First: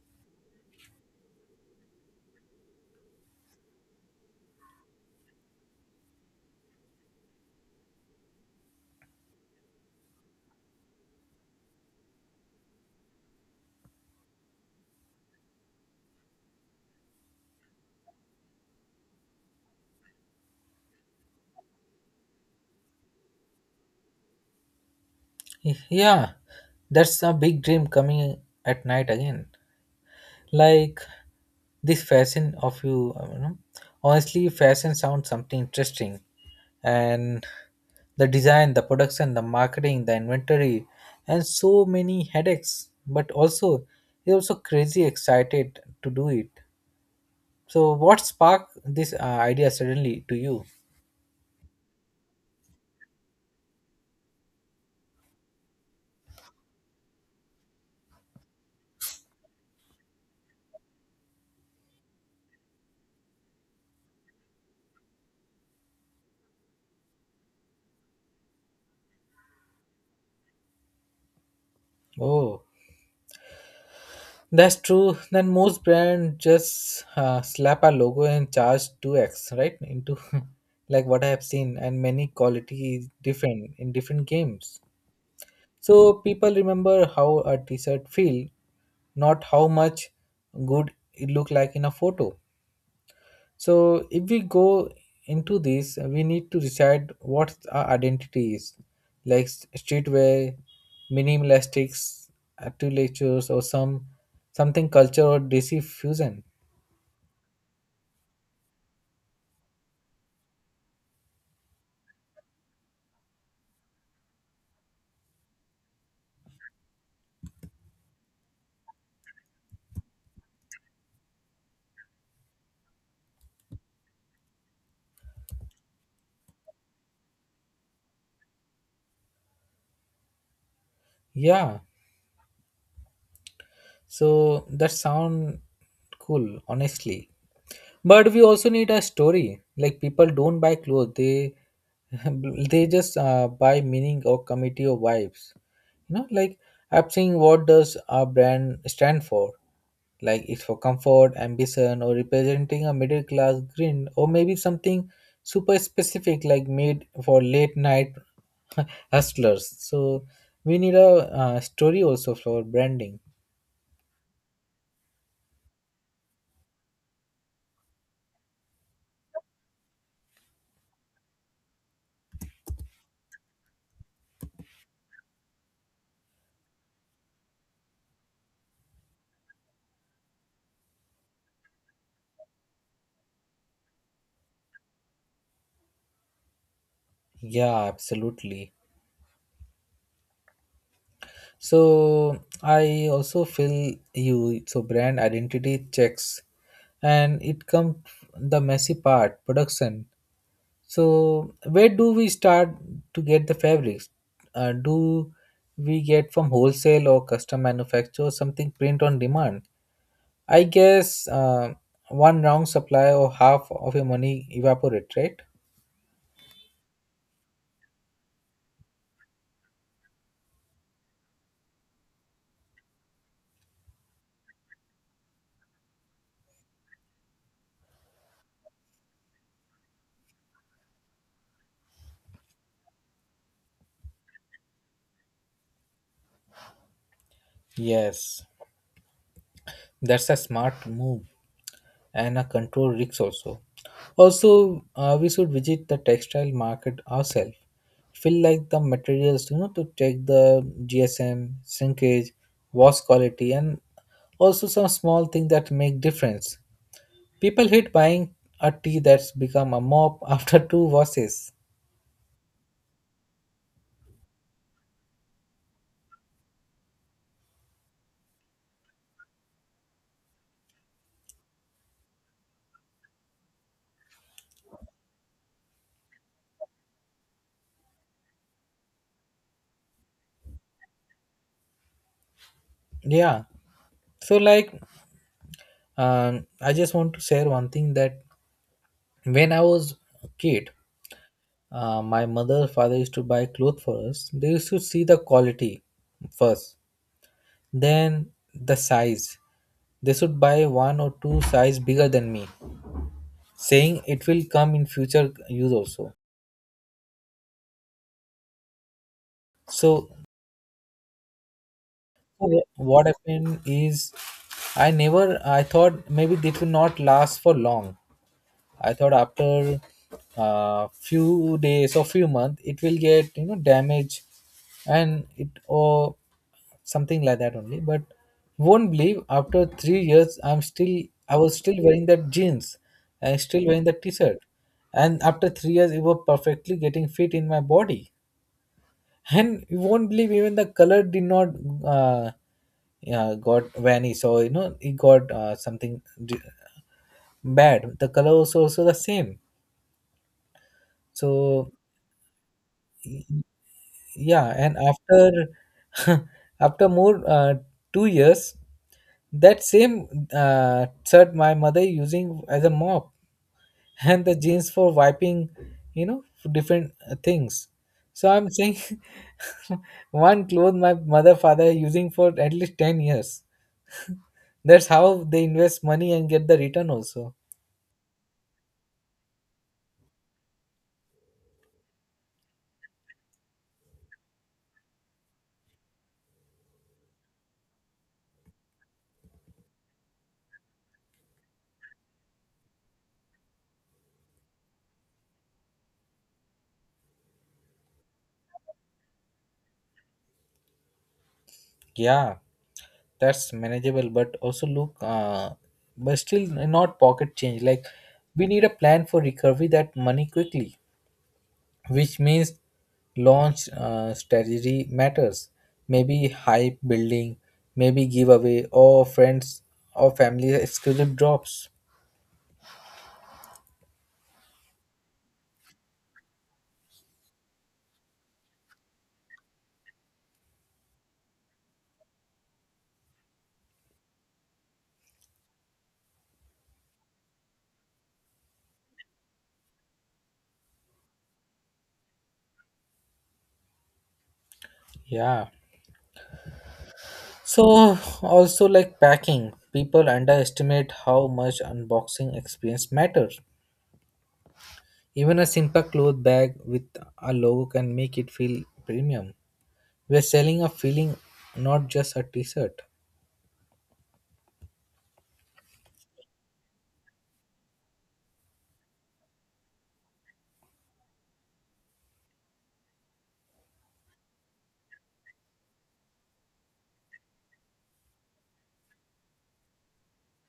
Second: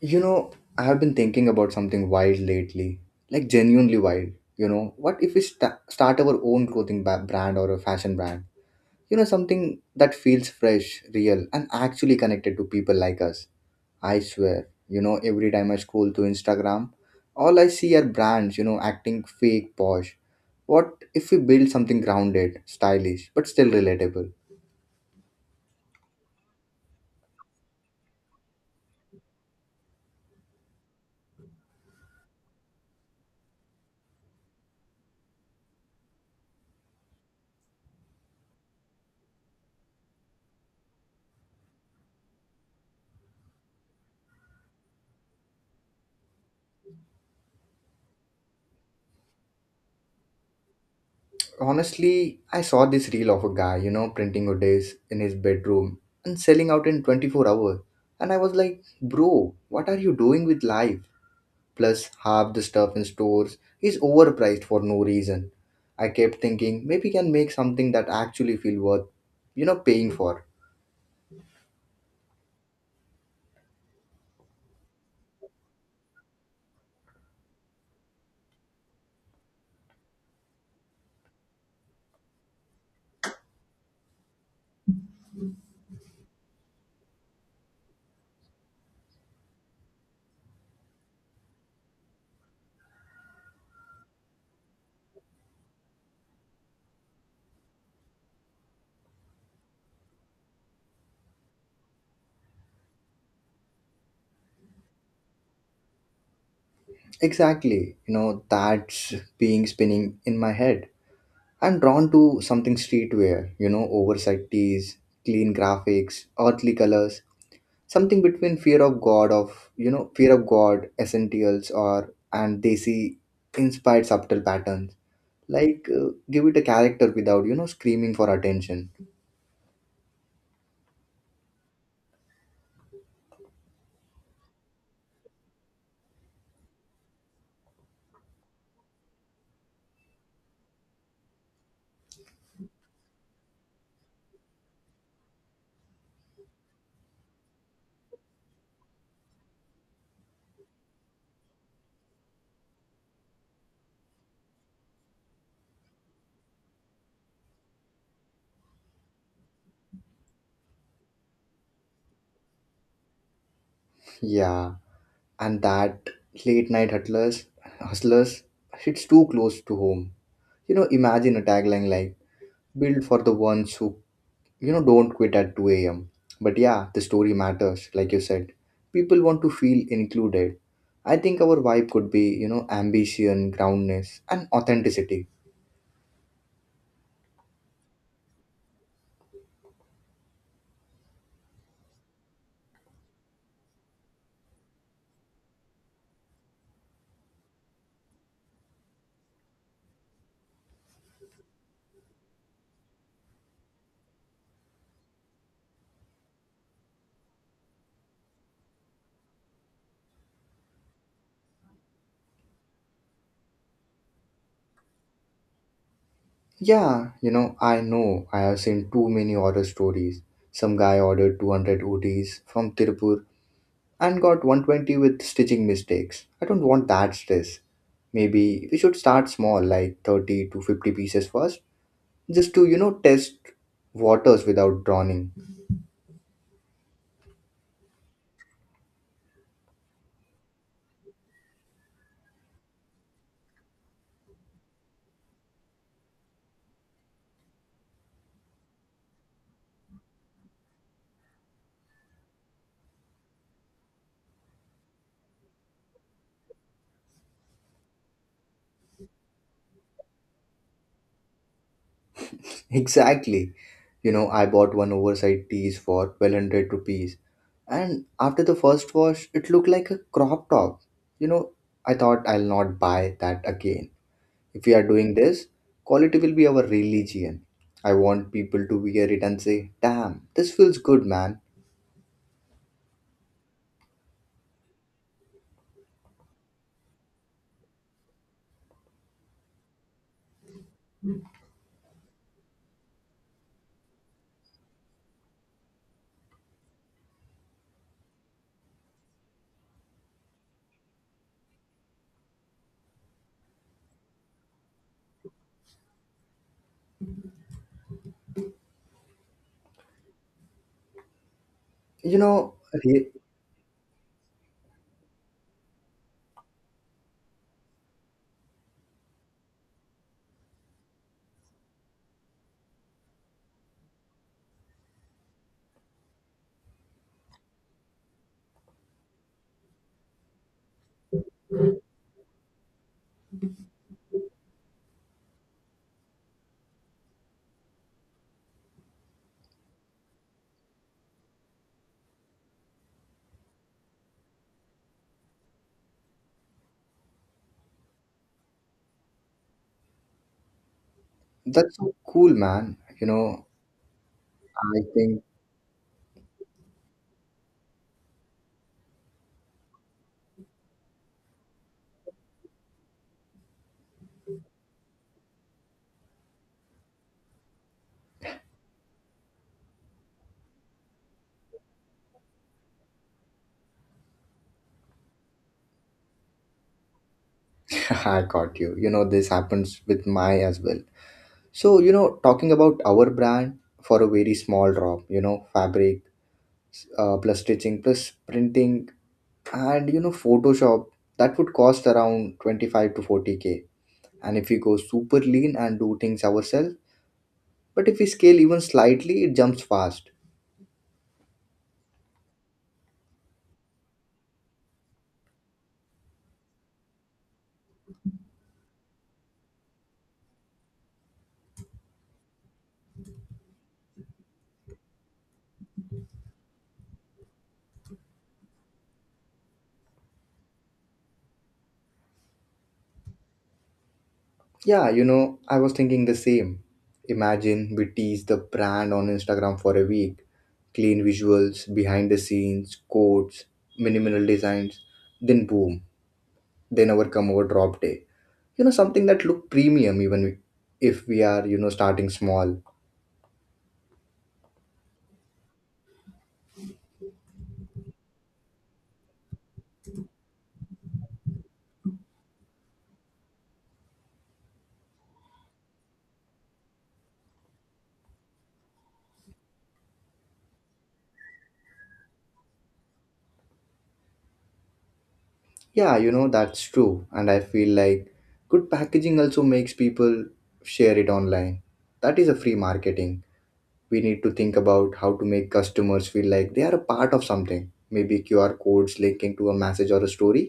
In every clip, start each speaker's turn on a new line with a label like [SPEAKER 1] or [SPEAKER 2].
[SPEAKER 1] You know, I have been thinking about something wild lately, like genuinely wild. You know, what if we start our own clothing brand or a fashion brand? You know, something that feels fresh, real, and actually connected to people like us. I swear, you know, every time I scroll through Instagram, all I see are brands, you know, acting fake, posh. What if we build something grounded, stylish, but still relatable?
[SPEAKER 2] Yeah, that's a big dream coming at night again. Like this fashion of you, you know. Honestly, fashion sounds something interesting, and the design, the production, the marketing, the inventory, and so many headaches. But also, you're also crazy excited to do it. So, what sparked this idea suddenly to you?
[SPEAKER 1] Honestly, I saw this reel of a guy, you know, printing Odays in his bedroom and selling out in 24 hours. And I was like, bro, what are you doing with life? Plus, half the stuff in stores is overpriced for no reason. I kept thinking, maybe can make something that actually feel worth paying for.
[SPEAKER 2] Oh, that's true. Then most brand just slap a logo and charge 2x, right? Into like what I have seen, and many quality is different in different games. So people remember how a t-shirt feel, not how much good it look like in a photo. So, if we go into this, we need to decide what our identity is, like streetwear, minimalistics, architectures, or something culture or DC fusion.
[SPEAKER 1] Exactly, you know, that's being spinning in my head. I'm drawn to something streetwear, you know, oversized tees, clean graphics, earthly colors, something between fear of god of fear of god essentials or and they see inspired subtle patterns, like give it a character without screaming for attention.
[SPEAKER 2] Yeah, so that sound cool, honestly. But we also need a story. Like people don't buy clothes; they they just buy meaning or committee or vibes. You know, like I'm saying, what does our brand stand for? Like it's for comfort, ambition, or representing a middle class grin, or maybe something super specific, like made for late night hustlers. So we need a story also for branding.
[SPEAKER 1] Yeah, and that late night hustlers, hustlers it's too close to home. You know, imagine a tagline like, build for the ones who, don't quit at 2 a.m. But yeah, the story matters, like you said. People want to feel included. I think our vibe could be, you know, ambition, groundness, and authenticity.
[SPEAKER 2] Yeah, absolutely. So I also feel you. So brand identity checks, and it comes the messy part production. So where do we start to get the fabrics? Do we get from wholesale or custom manufacturer something print on demand? I guess one wrong supply or half of your money evaporate, right?
[SPEAKER 1] Yeah, you know, I know. I have seen too many horror stories. Some guy ordered 200 ots from Tirupur and got 120 with stitching mistakes. I don't want that stress. Maybe we should start small, like 30 to 50 pieces first, just to, you know, test waters without drowning.
[SPEAKER 2] Yes, that's a smart move and a control risk also. Also, we should visit the textile market ourselves. Feel like the materials, you know, to check the GSM, shrinkage, wash quality, and also some small things that make difference. People hate buying a tea that's become a mop after two washes.
[SPEAKER 1] Exactly. You know, I bought one oversized tees for 1200 rupees, and after the first wash, it looked like a crop top. You know, I thought I'll not buy that again. If we are doing this, quality will be our religion. I want people to wear it and say, damn, this feels good, man.
[SPEAKER 2] Yeah. So like, I just want to share one thing that when I was a kid, my mother father used to buy clothes for us. They used to see the quality first, then the size. They should buy one or two size bigger than me, saying it will come in future use also. So
[SPEAKER 1] You know,
[SPEAKER 2] what
[SPEAKER 1] re-
[SPEAKER 2] happened is I never I thought maybe it will not last for long. I thought after a few days or few months it will get you know damage and it or something like that only. But won't believe after 3 years I was still wearing that jeans, I still wearing that t-shirt. And after 3 years it was perfectly getting fit in my body. And you won't believe even the color did not uh, yeah, got vanish or you know it got something bad. The color was also the same. So
[SPEAKER 1] that's so cool, man. You know,
[SPEAKER 2] yeah, and
[SPEAKER 1] I think
[SPEAKER 2] after after more 2 years, that same shirt my mother using as a mop and the jeans for wiping, you know, for different things. So I'm saying one clothes my mother father using for at least 10 years. That's how they invest money and get the return also.
[SPEAKER 1] I got you. You know, this happens with my as well. So, you know, talking about our brand for a very small drop, you know, fabric plus stitching plus printing and, you know, Photoshop, that would cost around 25 to 40k. And if we go super lean and do things ourselves, but if we scale even slightly, it jumps fast.
[SPEAKER 2] Yeah, that's manageable but also look but still not pocket change, like we need a plan for recovery that money quickly, which means launch strategy matters, maybe hype building, maybe giveaway or friends or family exclusive drops.
[SPEAKER 1] Yeah, you know, I was thinking the same. Imagine we tease the brand on Instagram for a week, clean visuals, behind the scenes, quotes, minimal designs, then boom, then our come over drop day, you know, something that look premium even if we are, you know, starting small.
[SPEAKER 2] Yeah, so also like packing, people underestimate how much unboxing experience matters. Even a simple cloth bag with a logo can make it feel premium. We're selling a feeling, not just a t-shirt.
[SPEAKER 1] Yeah, you know, that's true, and I feel like good packaging also makes people share it online. That is a free marketing. We need to think about how to make customers feel like they are a part of something, maybe QR codes linking to a message or a story.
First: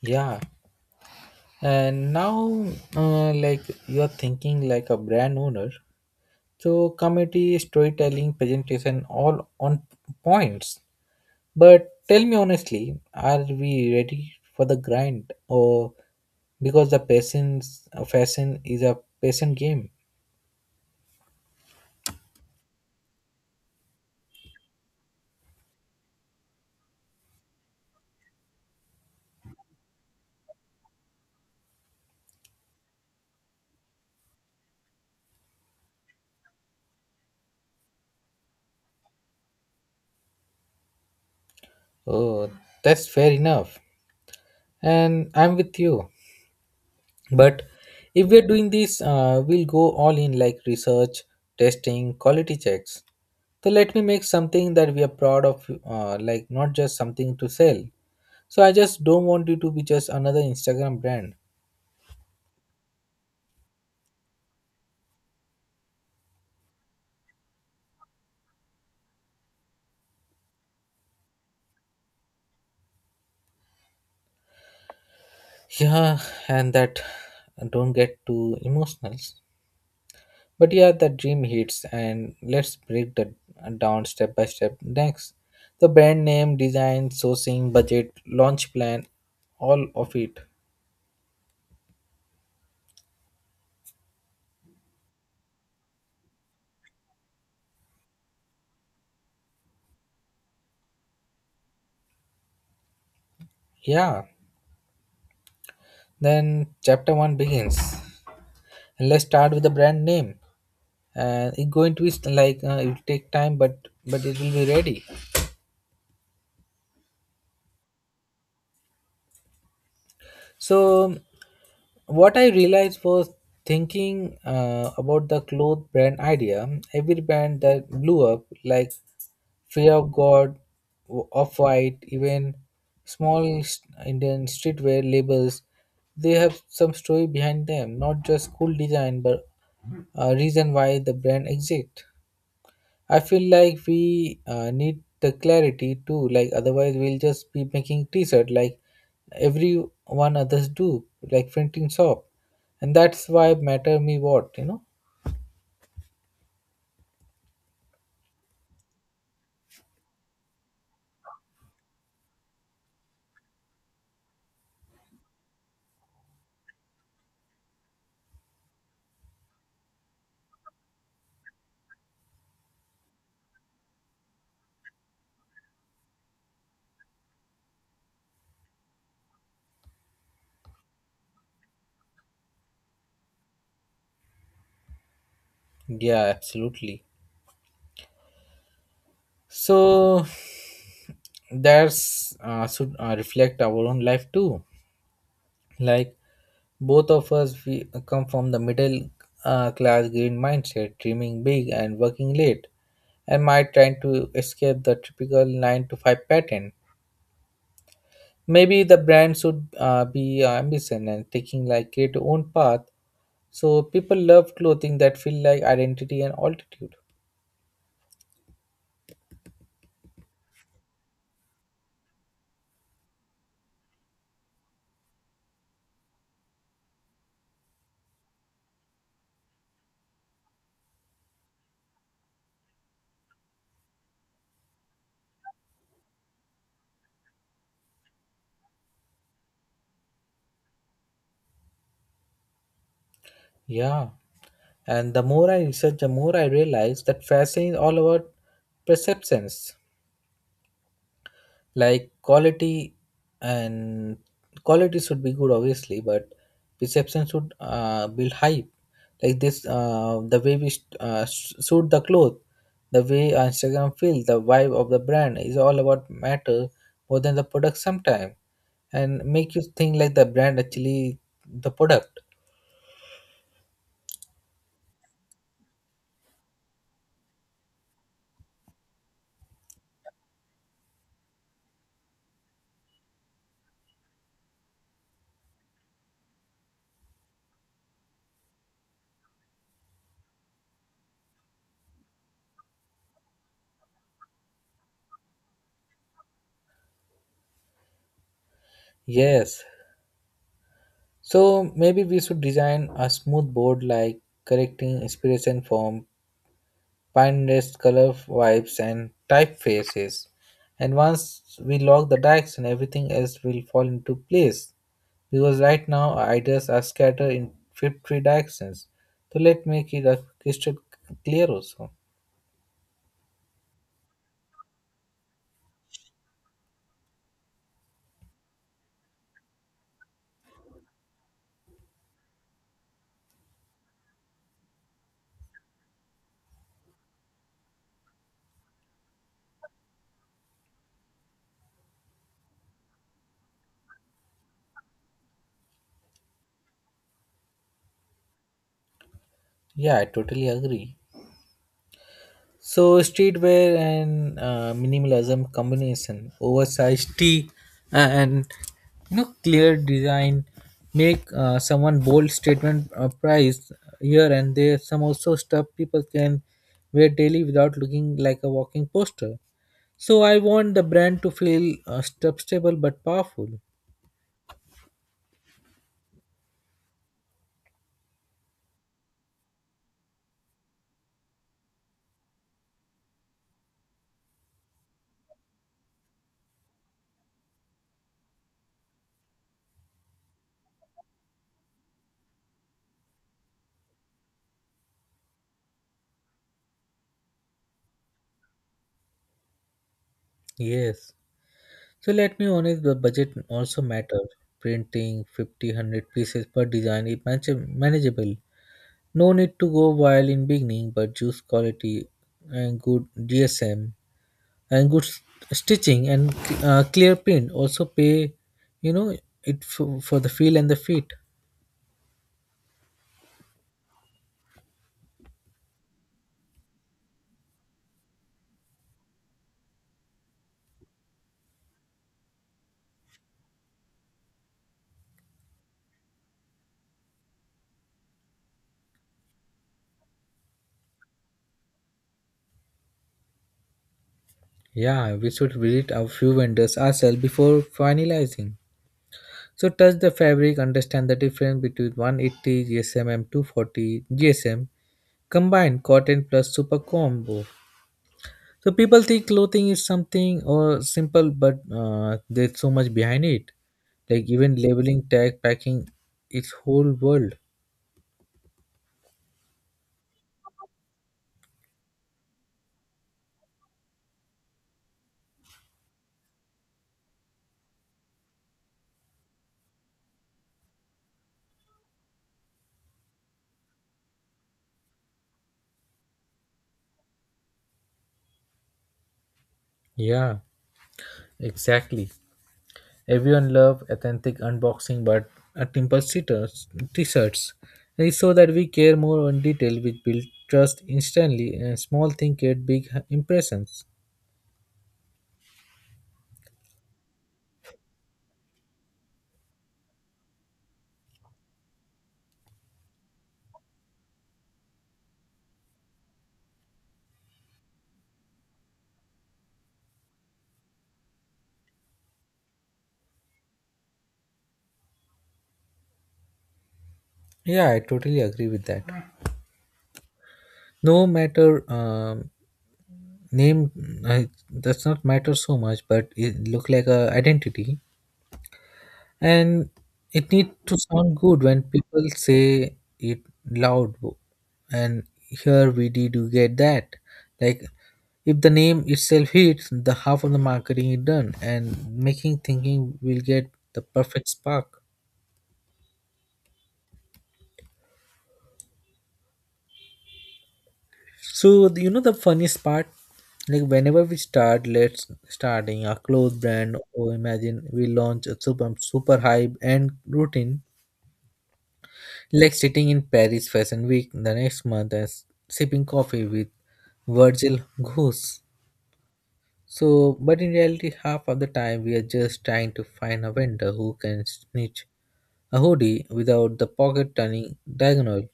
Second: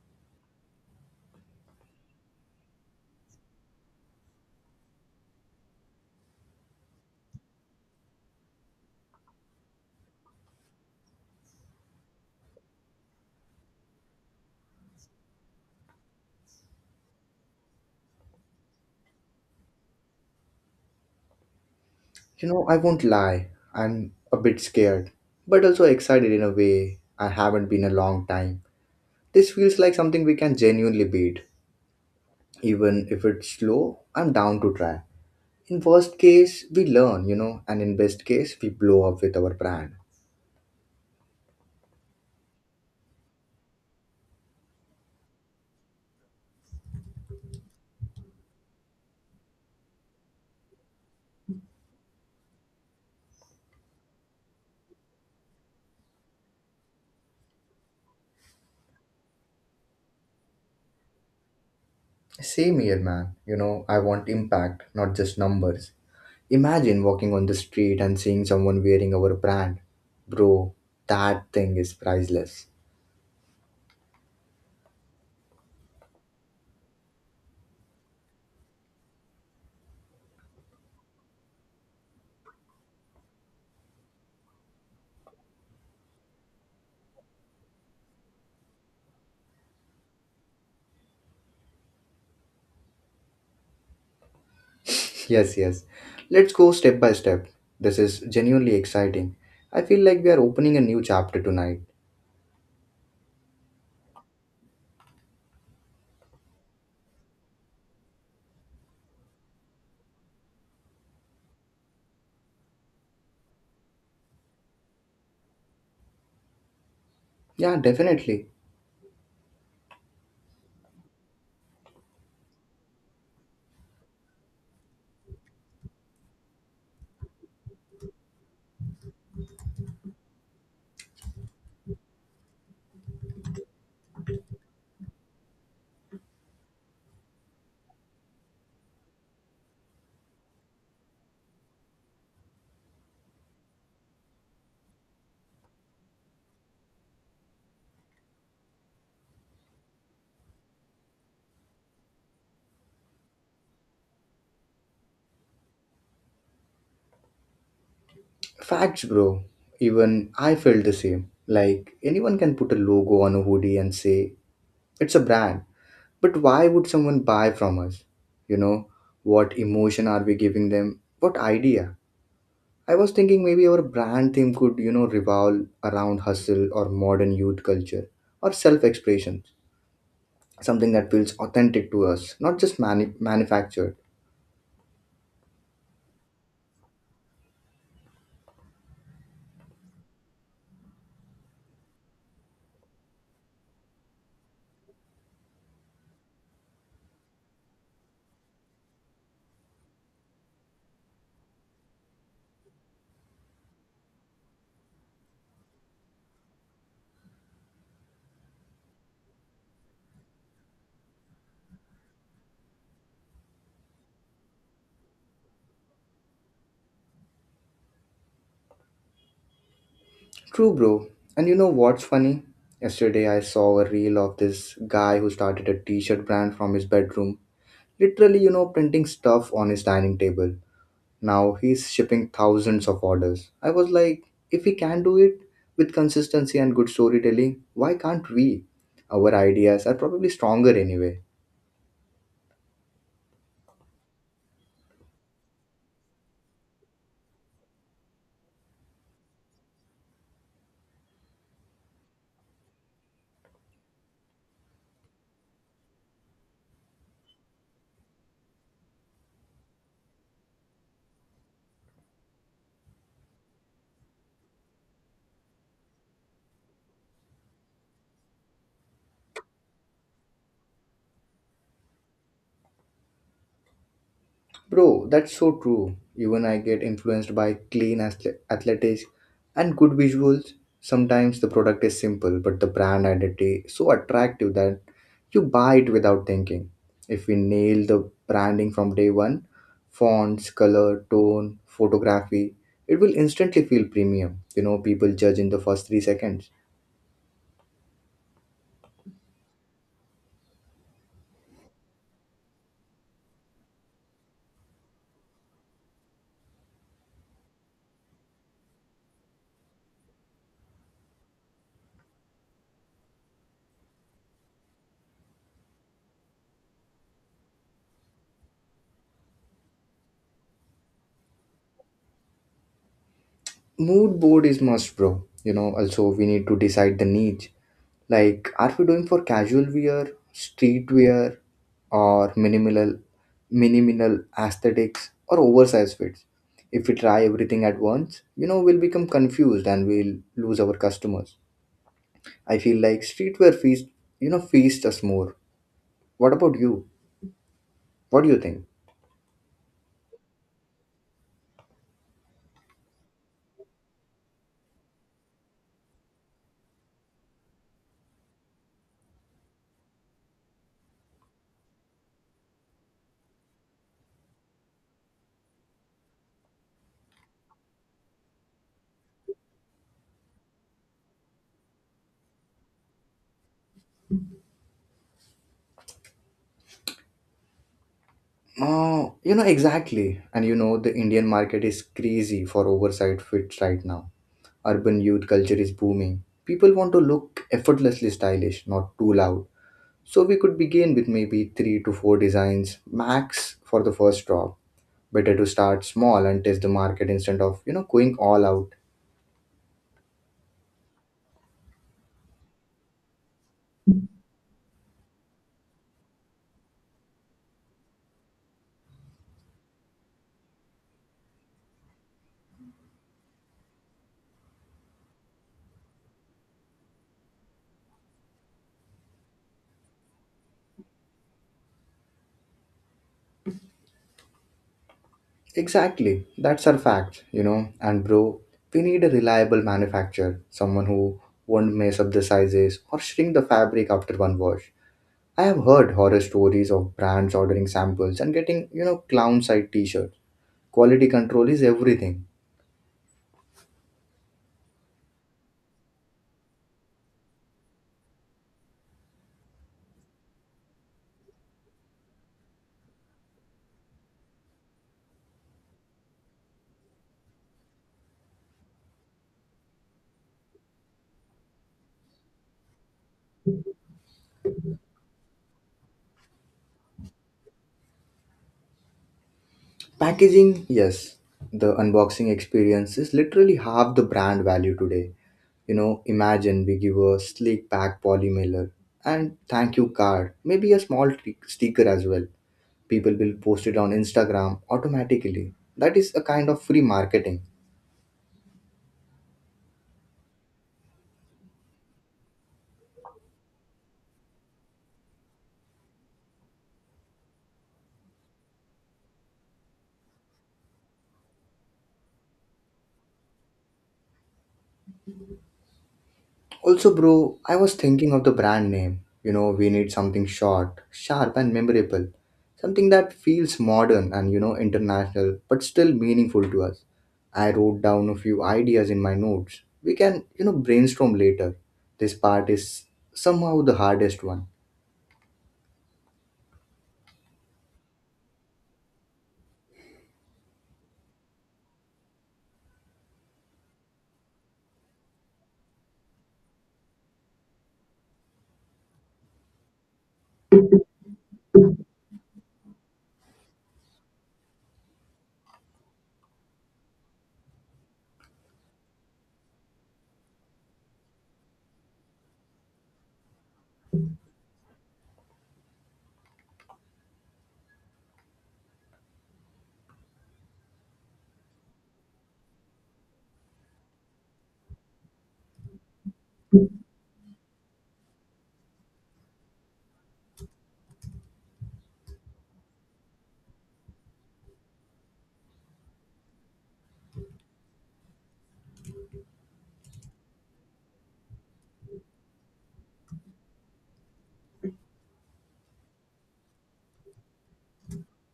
[SPEAKER 2] Yeah. And now, like you're thinking like a brand owner. So committee, storytelling, presentation, all on points. But tell me honestly, are we ready for the grind or because the patience fashion is a patient game?
[SPEAKER 1] You know, I won't lie, I'm a bit scared, but also excited in a way. I haven't been a long time. This feels like something we can genuinely beat. Even if it's slow, I'm down to try. In worst case, we learn, and in best case we blow up with our brand.
[SPEAKER 2] Oh, that's fair enough. And I'm with you. But if we're doing this, we'll go all in like research, testing, quality checks. So let me make something that we are proud of, like not just something to sell. So I just don't want you to be just another Instagram brand.
[SPEAKER 1] Same here, man. You know, I want impact, not just numbers. Imagine walking on the street and seeing someone wearing our brand, bro, that thing is priceless.
[SPEAKER 2] Yeah, and that, don't get too emotional, but yeah, the dream hits, and let's break that down step by step next: the brand name, design, sourcing, budget, launch plan, all of it.
[SPEAKER 1] Yes, yes, let's go step by step. This is genuinely exciting. I feel like we are opening a new chapter tonight.
[SPEAKER 2] Yeah. Then chapter one begins. And let's start with the brand name. And it's going to be it will take time, but it will be ready.
[SPEAKER 1] Yeah, definitely.
[SPEAKER 2] So what I realized was thinking about the cloth brand idea. Every brand that blew up, like Fear of God, Off White, even small Indian streetwear labels, they have some story behind them, not just cool design, but a reason why the brand exists. I feel like we need the clarity too. Like otherwise, we'll just be making T-shirt like everyone others do, like printing shop, and that's why matter me what you know.
[SPEAKER 1] Facts, bro. Even I felt the same. Like, anyone can put a logo on a hoodie and say it's a brand, but why would someone buy from us? You know, what emotion are we giving them? What idea? I was thinking maybe our brand theme could, you know, revolve around hustle or modern youth culture or self expression, something that feels authentic to us, not just manufactured.
[SPEAKER 2] Yeah, absolutely. So that's should reflect our own life too. Like both of us, we come from the middle class green mindset, dreaming big and working late, and might trying to escape the typical 9 to 5 pattern. Maybe the brand should be ambition and taking like create your own path. So people love clothing that feel like identity and altitude.
[SPEAKER 1] True, bro. And you know what's funny? Yesterday I saw a reel of this guy who started a t shirt brand from his bedroom. Literally, you know, printing stuff on his dining table. Now he's shipping thousands of orders. I was like, if he can do it with consistency and good storytelling, why can't we? Our ideas are probably stronger anyway.
[SPEAKER 2] Yeah, and the more I research, the more I realize that fashion is all about perceptions. Like quality and quality should be good obviously, but perception should build hype. Like this, the way we shoot the cloth, the way Instagram feels the vibe of the brand is all about matter more than the product sometime, and make you think like the brand actually the product.
[SPEAKER 1] Bro, that's so true. Even I get influenced by clean athletics and good visuals. Sometimes the product is simple, but the brand identity is so attractive that you buy it without thinking. If we nail the branding from day one, fonts, color, tone, photography, it will instantly feel premium. You know, people judge in the first 3 seconds.
[SPEAKER 2] Yes, so maybe we should design a smooth board like correcting inspiration from Pinterest color vibes and typefaces, and once we lock the direction everything else will fall into place, because right now our ideas are scattered in 50 directions. So let's make it a crystal clear also.
[SPEAKER 1] Mood board is must, bro. You know, also we need to decide the niche. Like, are we doing for casual wear, street wear, or minimal aesthetics, or oversized fits? If we try everything at once, you know, we'll become confused and we'll lose our customers. I feel like streetwear feast, you know, feast us more. What about you? What do you think?
[SPEAKER 2] Yeah, I totally agree. So streetwear and minimalism combination, oversized tee, and you know clear design, make someone bold statement, price here and there. Some also stuff people can wear daily without looking like a walking poster. So I want the brand to feel stable but powerful.
[SPEAKER 1] You know exactly, and you know the Indian market is crazy for oversized fits right now. Urban youth culture is booming. People want to look effortlessly stylish, not too loud. So we could begin with maybe three to four designs max for the first drop. Better to start small and test the market instead of, you know, going all out.
[SPEAKER 2] Yes. So let me honest, the budget also matter. Printing 50, 100 pieces per design is manageable. No need to go wild in beginning, but juice quality and good GSM and good stitching and clear print also pay. You know it for the feel and the fit.
[SPEAKER 1] Exactly. That's our fact, you know. And bro, we need a reliable manufacturer, someone who won't mess up the sizes or shrink the fabric after one wash. I have heard horror stories of brands ordering samples and getting, you know, clown side t-shirts. Quality control is everything.
[SPEAKER 2] Yeah, we should visit a few vendors ourselves before finalizing. So touch the fabric, understand the difference between 180 GSM and 240 GSM combined cotton plus super combo. So people think clothing is something or simple, but there's so much behind it. Like even labeling, tag, packing, its whole world.
[SPEAKER 1] Packaging, yes, the unboxing experience is literally half the brand value today. You know, imagine we give a sleek pack poly mailer and thank you card, maybe a small sticker as well. People will post it on Instagram automatically. That is a kind of free marketing.
[SPEAKER 2] Yeah, exactly. Everyone love authentic unboxing, but a simple sitters t-shirts. They show that we care more on detail, which build trust instantly, and small thing create big impressions.
[SPEAKER 1] Also, bro, I was thinking of the brand name. You know, we need something short, sharp, and memorable. Something that feels modern and, you know, international, but still meaningful to us. I wrote down a few ideas in my notes. We can, you know, brainstorm later. This part is somehow the hardest one.
[SPEAKER 2] Yeah, I totally agree with that. No matter name, uh, does not matter so much, but it look like a identity. And it need to sound good when people say it loud and here we did you get that. Like if the name itself hits the half of the marketing is done, and making thinking will get the perfect spark. So you know the funniest part, like whenever we start, let's starting a clothes brand or imagine we launch a super super hype and routine, like sitting in Paris Fashion Week the next month and sipping coffee with Virgil Goose. So, but in reality, half of the time we are just trying to find a vendor who can snitch a hoodie without the pocket turning diagonal.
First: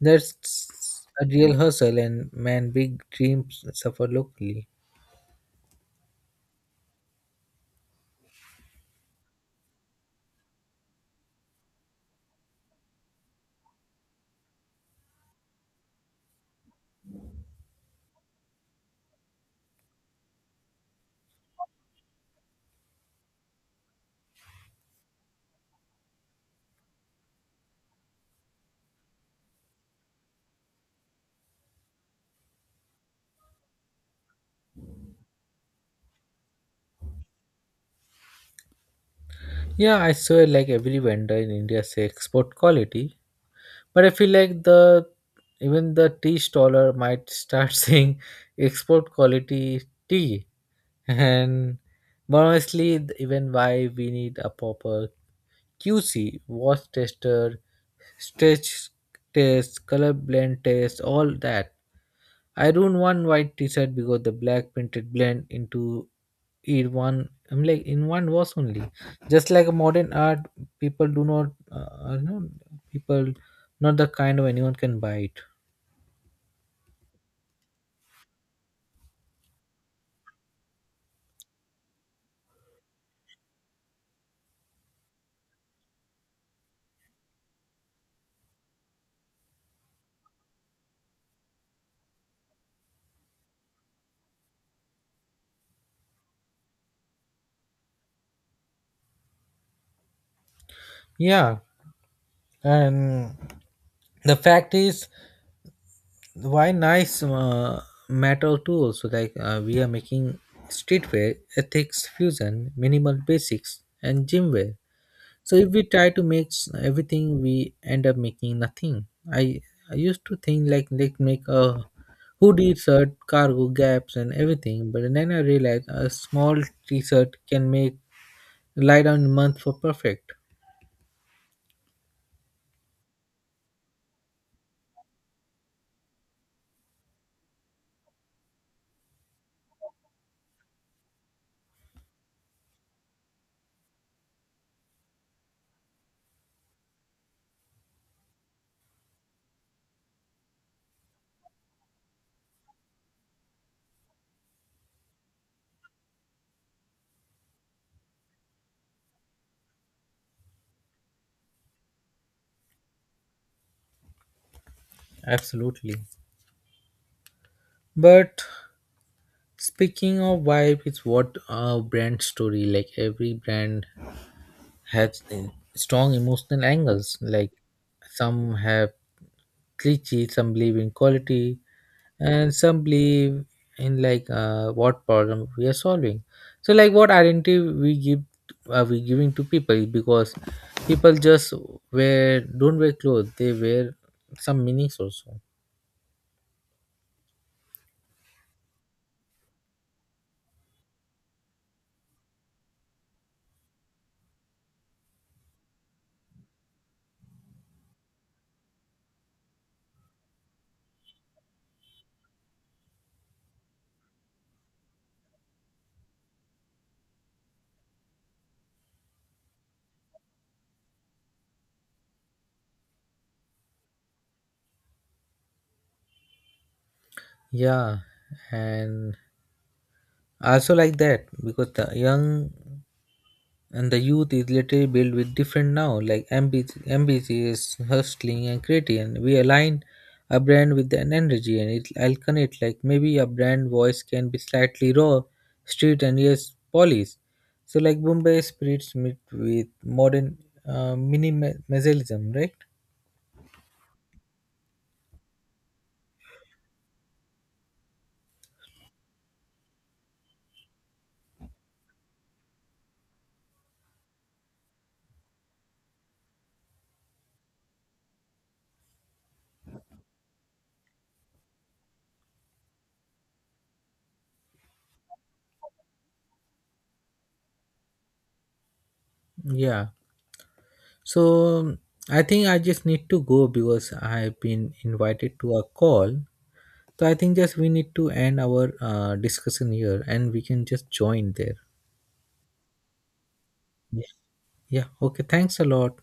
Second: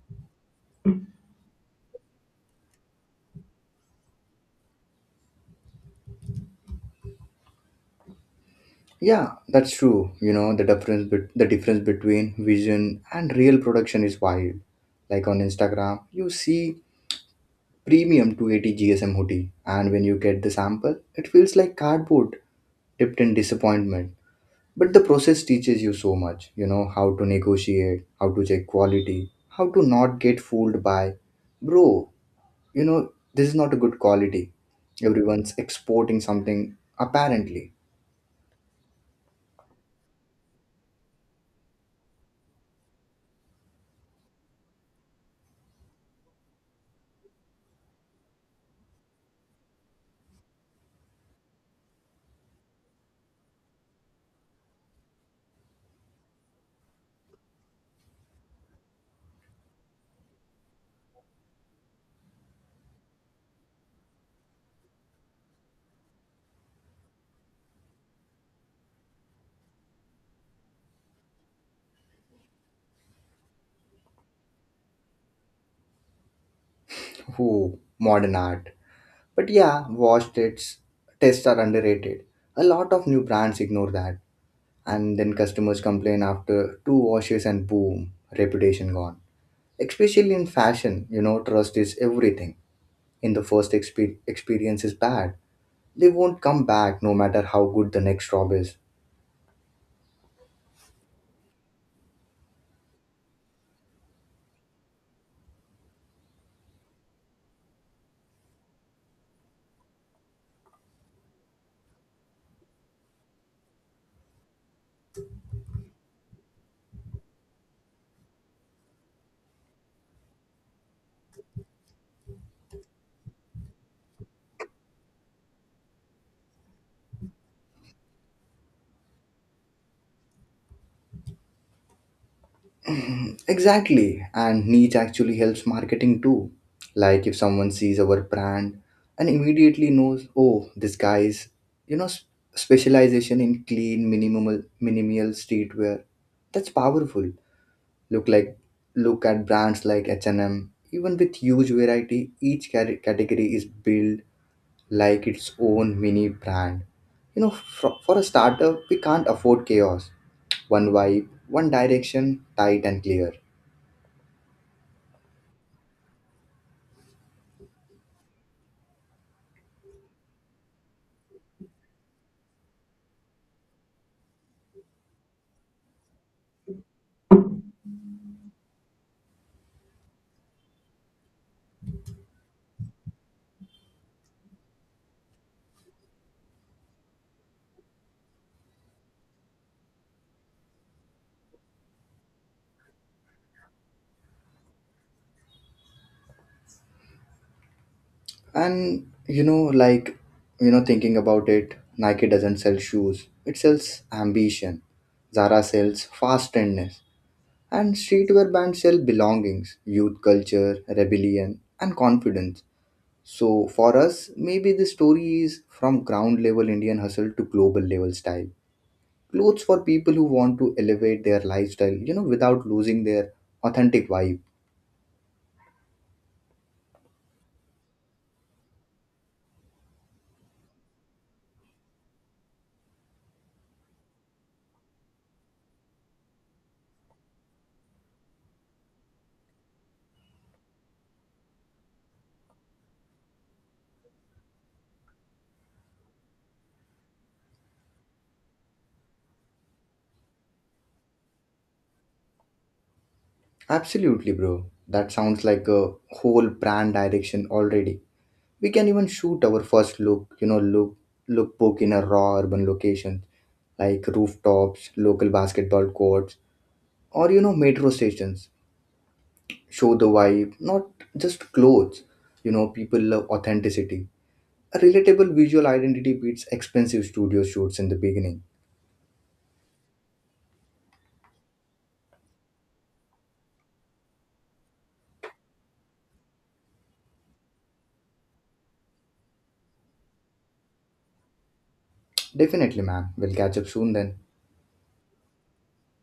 [SPEAKER 2] That's a real hustle, and man, big dreams suffer locally.
[SPEAKER 1] Yeah, that's true. You know, the difference between vision and real production is wild. Like on Instagram, you see premium 280 GSM hoodie, and when you get the sample, it feels like cardboard dipped in disappointment. But the process teaches you so much, you know, how to negotiate, how to check quality, how to not get fooled by, bro, you know, this is not a good quality. Everyone's exporting something apparently.
[SPEAKER 2] Yeah, I swear, like every vendor in India say export quality. But I feel like the even the tea staller might start saying export quality tea. And but honestly, even why we need a proper QC, watch tester, stretch test, color blend test, all that. I don't want white t-shirt because the black printed blend into it one. I'm like in one wash only. Just like modern art, people do not, people not the kind of anyone can buy it.
[SPEAKER 1] Who modern art. But yeah, wash tests, are underrated. A lot of new brands ignore that, and then customers complain after two washes and boom, reputation gone. Especially in fashion, you know, trust is everything. In the first experience is bad, they won't come back no matter how good the next job is.
[SPEAKER 2] Yeah, and the fact is, why nice metal tools? So like we are making streetwear ethics fusion minimal basics and gymwear. So if we try to make everything we end up making nothing. I i used to think like make a hoodie shirt cargo gaps and everything, but then I realized a small t-shirt can make lie down month for perfect.
[SPEAKER 1] Exactly, and niche actually helps marketing too. Like if someone sees our brand and immediately knows, oh, this guy is, you know, specialization in clean, minimal streetwear. That's powerful. Look like look at brands like H&M. Even with huge variety, each category is built like its own mini brand. You know, for a startup, we can't afford chaos. One vibe, one direction, tight and clear.
[SPEAKER 2] Absolutely, but speaking of vibe, it's what a brand story. Like every brand has a strong emotional angles. Like some have cliche, some believe in quality, and some believe in like what problem we are solving. So like what identity we give are we giving to people, because people just wear don't wear clothes, they wear some meanings also.
[SPEAKER 1] And you know, like, thinking about it, Nike doesn't sell shoes; it sells ambition. Zara sells fast trendness, and streetwear brands sell belongings, youth culture, rebellion, and confidence. So for us, maybe the story is from ground level Indian hustle to global level style. Clothes for people who want to elevate their lifestyle, you know, without losing their authentic vibe.
[SPEAKER 2] Yeah, and I also like that because the young and the youth is literally built with different now, like MBG, MBG is hustling and creating. We align a brand with an energy and it I'll connect, like maybe a brand voice can be slightly raw street and yes polished. So like Bombay spirits meet with modern minimalism, right?
[SPEAKER 1] Absolutely, bro. That sounds like a whole brand direction already. We can even shoot our first look, you know, lookbook in a raw urban location like rooftops, local basketball courts, or you know, metro stations, show the vibe, not just clothes. You know, people love authenticity. A relatable visual identity beats expensive studio shoots in the beginning.
[SPEAKER 2] Yeah, so I think I just need to go because I've been invited to a call. So I think just we need to end our discussion here and we can just join there.
[SPEAKER 1] Definitely, man. We'll catch up soon
[SPEAKER 2] Yeah.
[SPEAKER 1] then.
[SPEAKER 2] Yeah. Okay. Thanks a lot.